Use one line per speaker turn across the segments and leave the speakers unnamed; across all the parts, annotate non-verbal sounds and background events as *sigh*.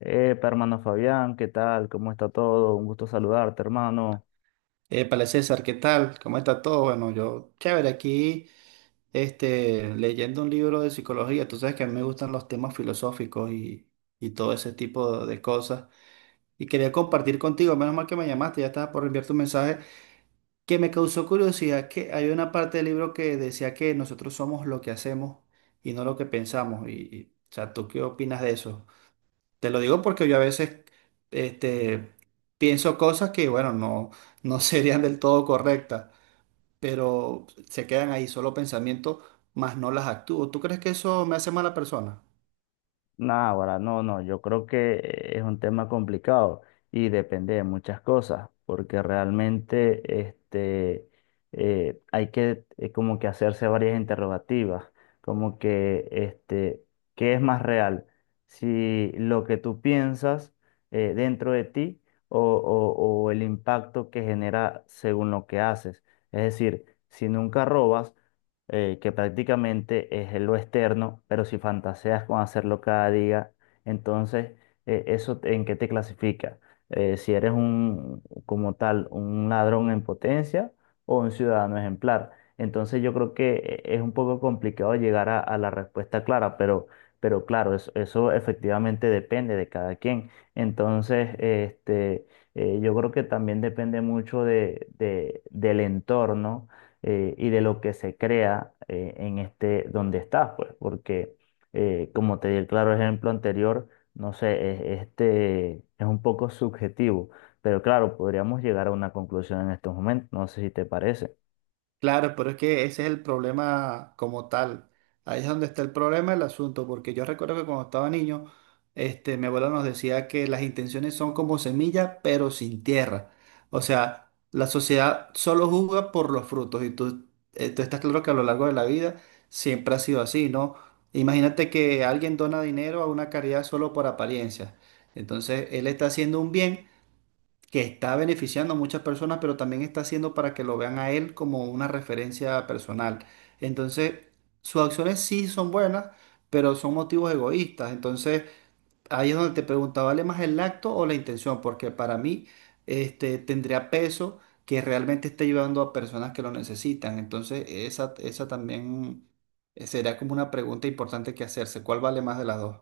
Epa, hermano Fabián, ¿qué tal? ¿Cómo está todo? Un gusto saludarte, hermano.
Épale, César, ¿qué tal? ¿Cómo está todo? Bueno, yo, chévere, aquí leyendo un libro de psicología. Tú sabes que a mí me gustan los temas filosóficos y todo ese tipo de cosas. Y quería compartir contigo, menos mal que me llamaste, ya estaba por enviar tu mensaje, que me causó curiosidad que hay una parte del libro que decía que nosotros somos lo que hacemos y no lo que pensamos. O sea, ¿tú qué opinas de eso? Te lo digo porque yo a veces este, pienso cosas que, bueno, no *laughs* serían del todo correctas, pero se quedan ahí solo pensamientos, más no las actúo. ¿Tú crees que eso me hace mala persona?
Nah, ahora no, no, yo creo que es un tema complicado y depende de muchas cosas, porque realmente hay que como que hacerse varias interrogativas, como que este, ¿qué es más real? Si lo que tú piensas dentro de ti o el impacto que genera según lo que haces. Es decir, si nunca robas, que prácticamente es lo externo, pero si fantaseas con hacerlo cada día, entonces en qué te clasifica. Si eres un, como tal, un ladrón en potencia o un ciudadano ejemplar. Entonces yo creo que es un poco complicado llegar a la respuesta clara, pero claro, eso efectivamente depende de cada quien. Entonces, yo creo que también depende mucho del entorno y de lo que se crea en este donde estás, pues, porque como te di el claro ejemplo anterior, no sé, este es un poco subjetivo, pero claro, podríamos llegar a una conclusión en estos momentos, no sé si te parece.
Claro, pero es que ese es el problema como tal. Ahí es donde está el problema del asunto, porque yo recuerdo que cuando estaba niño, mi abuelo nos decía que las intenciones son como semilla, pero sin tierra. O sea, la sociedad solo juzga por los frutos y tú, tú estás claro que a lo largo de la vida siempre ha sido así, ¿no? Imagínate que alguien dona dinero a una caridad solo por apariencia. Entonces, él está haciendo un bien que está beneficiando a muchas personas, pero también está haciendo para que lo vean a él como una referencia personal. Entonces, sus acciones sí son buenas, pero son motivos egoístas. Entonces, ahí es donde te pregunta, ¿vale más el acto o la intención? Porque para mí, tendría peso que realmente esté ayudando a personas que lo necesitan. Entonces, esa también sería como una pregunta importante que hacerse. ¿Cuál vale más de las dos?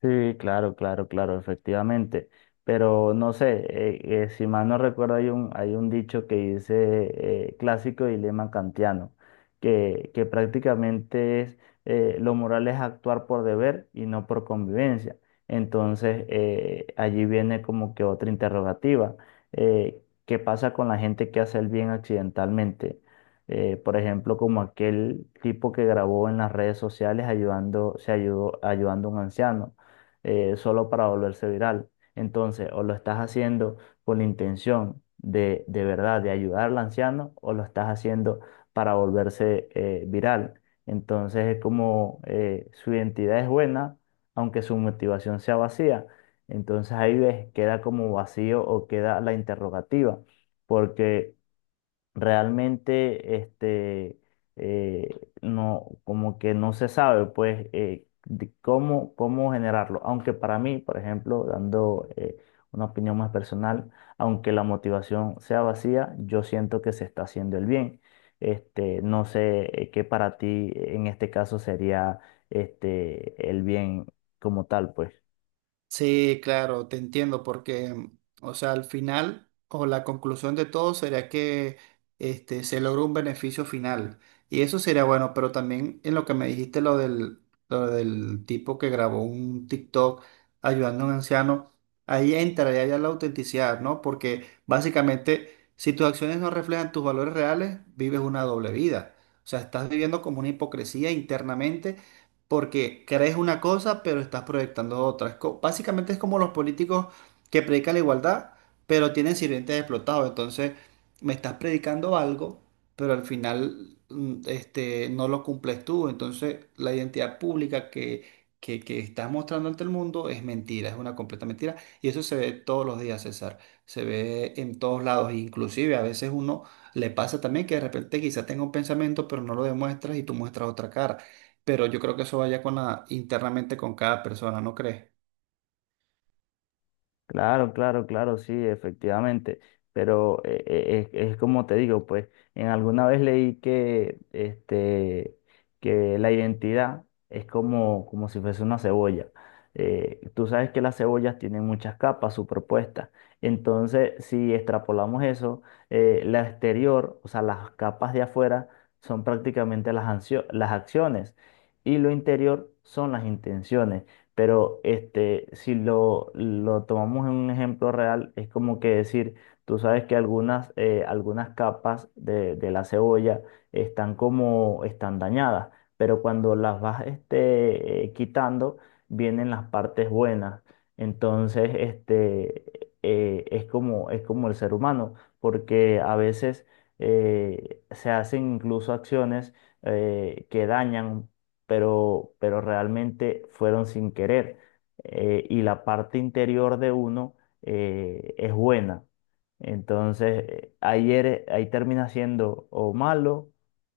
Sí, claro, claro, claro, efectivamente. Pero no sé, si mal no recuerdo, hay un dicho que dice clásico dilema kantiano, que prácticamente es lo moral es actuar por deber y no por convivencia. Entonces, allí viene como que otra interrogativa. ¿Qué pasa con la gente que hace el bien accidentalmente? Por ejemplo, como aquel tipo que grabó en las redes sociales ayudando, se ayudó, ayudando a un anciano solo para volverse viral. Entonces, o lo estás haciendo con la intención de verdad, de ayudar al anciano, o lo estás haciendo para volverse viral. Entonces, es como su identidad es buena, aunque su motivación sea vacía. Entonces, ahí ves, queda como vacío o queda la interrogativa, porque realmente eh, no, como que no se sabe, pues, de cómo, cómo generarlo. Aunque para mí, por ejemplo, dando una opinión más personal, aunque la motivación sea vacía, yo siento que se está haciendo el bien. No sé qué para ti en este caso sería este, el bien como tal, pues.
Sí, claro, te entiendo, porque, o sea, al final o la conclusión de todo sería que se logra un beneficio final. Y eso sería bueno, pero también en lo que me dijiste, lo del tipo que grabó un TikTok ayudando a un anciano, ahí entraría ya la autenticidad, ¿no? Porque básicamente, si tus acciones no reflejan tus valores reales, vives una doble vida. O sea, estás viviendo como una hipocresía internamente porque crees una cosa, pero estás proyectando otra. Básicamente es como los políticos que predican la igualdad, pero tienen sirvientes explotados. Entonces, me estás predicando algo, pero al final no lo cumples tú. Entonces, la identidad pública que estás mostrando ante el mundo es mentira, es una completa mentira. Y eso se ve todos los días, César. Se ve en todos lados. Inclusive a veces uno le pasa también que de repente quizás tenga un pensamiento, pero no lo demuestras y tú muestras otra cara, pero yo creo que eso vaya con la, internamente con cada persona, ¿no crees?
Claro, claro, claro, sí, efectivamente. Pero es como te digo, pues, en alguna vez leí que, este, que la identidad es como, como si fuese una cebolla. Tú sabes que las cebollas tienen muchas capas superpuestas. Entonces, si extrapolamos eso, la exterior, o sea, las capas de afuera son prácticamente las, las acciones y lo interior son las intenciones. Pero este, si lo, lo tomamos en un ejemplo real, es como que decir, tú sabes que algunas, algunas capas de la cebolla están como, están dañadas, pero cuando las vas quitando, vienen las partes buenas. Entonces, es como el ser humano, porque a veces se hacen incluso acciones que dañan pero realmente fueron sin querer. Y la parte interior de uno es buena. Entonces, ayer, ahí, ahí termina siendo o malo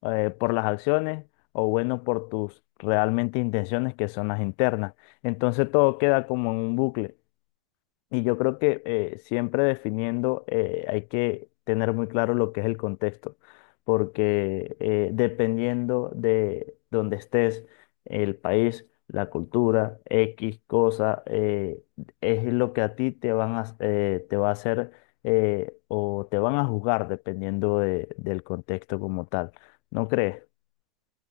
por las acciones o bueno por tus realmente intenciones que son las internas. Entonces todo queda como en un bucle. Y yo creo que siempre definiendo hay que tener muy claro lo que es el contexto, porque dependiendo de donde estés, el país, la cultura, X cosa, es lo que a ti te van a, te va a hacer o te van a juzgar dependiendo del contexto como tal. ¿No crees?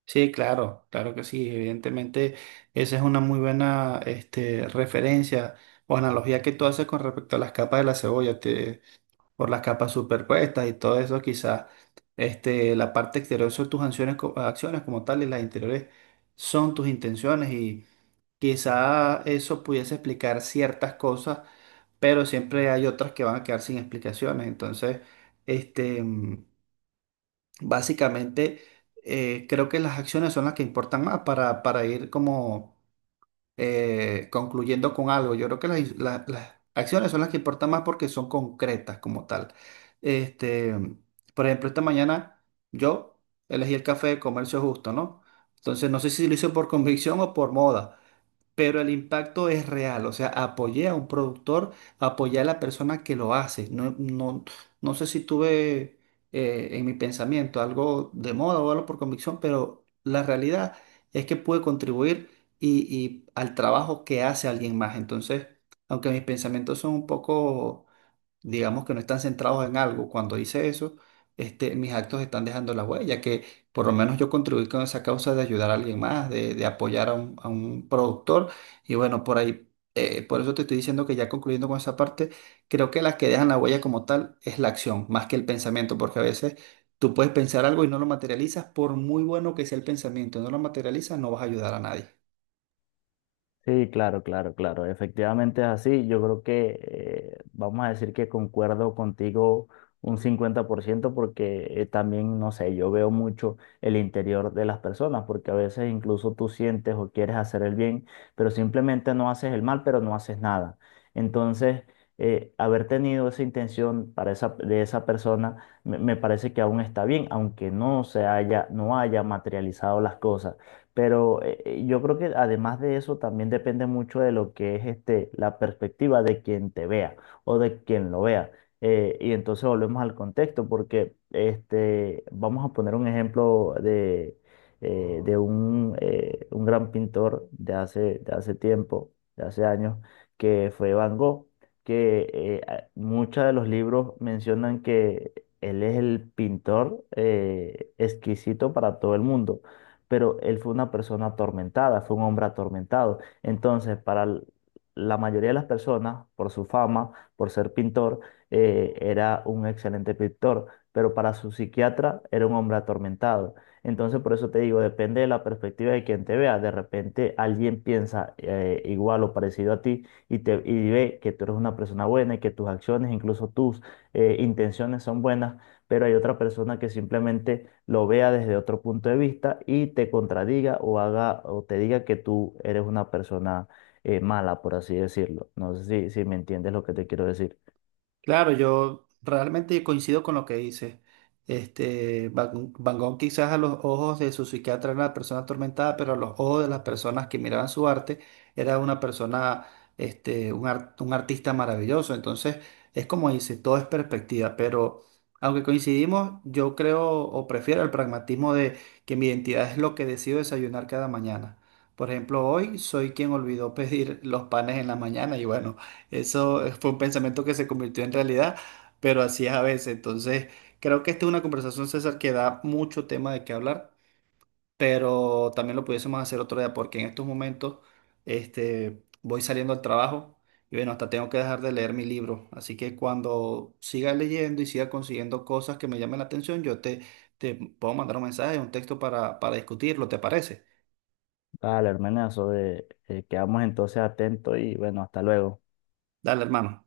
Sí, claro, claro que sí. Evidentemente, esa es una muy buena referencia o analogía que tú haces con respecto a las capas de la cebolla, por las capas superpuestas y todo eso, quizás la parte exterior son tus acciones, acciones como tal y las interiores son tus intenciones y quizás eso pudiese explicar ciertas cosas, pero siempre hay otras que van a quedar sin explicaciones. Entonces, este... mm, básicamente, creo que las acciones son las que importan más para ir como concluyendo con algo. Yo creo que las acciones son las que importan más porque son concretas como tal. Este, por ejemplo, esta mañana yo elegí el café de comercio justo, ¿no? Entonces, no sé si lo hice por convicción o por moda, pero el impacto es real. O sea, apoyé a un productor, apoyé a la persona que lo hace. No, no sé si tuve en mi pensamiento algo de moda o algo por convicción, pero la realidad es que pude contribuir y al trabajo que hace alguien más. Entonces, aunque mis pensamientos son un poco, digamos, que no están centrados en algo. Cuando hice eso, mis actos están dejando la huella, que por lo menos yo contribuí con esa causa de ayudar a alguien más, de apoyar a a un productor. Y bueno, por ahí, por eso te estoy diciendo que ya concluyendo con esa parte, creo que las que dejan la huella como tal es la acción, más que el pensamiento, porque a veces tú puedes pensar algo y no lo materializas, por muy bueno que sea el pensamiento, no lo materializas, no vas a ayudar a nadie.
Sí, claro, claro, claro. Efectivamente es así. Yo creo que vamos a decir que concuerdo contigo un 50% porque también, no sé, yo veo mucho el interior de las personas porque a veces incluso tú sientes o quieres hacer el bien, pero simplemente no haces el mal, pero no haces nada. Entonces, haber tenido esa intención para esa, de esa persona me parece que aún está bien, aunque no se haya, no haya materializado las cosas. Pero yo creo que además de eso también depende mucho de lo que es este, la perspectiva de quien te vea o de quien lo vea. Y entonces volvemos al contexto porque este, vamos a poner un ejemplo de un gran pintor de hace tiempo, de hace años, que fue Van Gogh, que muchos de los libros mencionan que él es el pintor exquisito para todo el mundo pero él fue una persona atormentada, fue un hombre atormentado. Entonces, la mayoría de las personas, por su fama, por ser pintor, era un excelente pintor, pero para su psiquiatra era un hombre atormentado. Entonces, por eso te digo, depende de la perspectiva de quien te vea. De repente alguien piensa igual o parecido a ti y y ve que tú eres una persona buena y que tus acciones, incluso tus intenciones son buenas, pero hay otra persona que simplemente lo vea desde otro punto de vista y te contradiga o haga o te diga que tú eres una persona mala, por así decirlo. No sé si, si me entiendes lo que te quiero decir.
Claro, yo realmente coincido con lo que dices. Van Gogh quizás a los ojos de su psiquiatra era una persona atormentada, pero a los ojos de las personas que miraban su arte era una persona, un artista maravilloso. Entonces, es como dice, todo es perspectiva, pero aunque coincidimos, yo creo o prefiero el pragmatismo de que mi identidad es lo que decido desayunar cada mañana. Por ejemplo, hoy soy quien olvidó pedir los panes en la mañana y bueno. Eso fue un pensamiento que se convirtió en realidad, pero así es a veces. Entonces, creo que esta es una conversación, César, que da mucho tema de qué hablar, pero también lo pudiésemos hacer otro día, porque en estos momentos, voy saliendo al trabajo y bueno, hasta tengo que dejar de leer mi libro. Así que cuando siga leyendo y siga consiguiendo cosas que me llamen la atención, te puedo mandar un mensaje, un texto para discutirlo, ¿te parece?
Vale, hermanazo, quedamos entonces atentos y bueno, hasta luego.
Dale, hermano.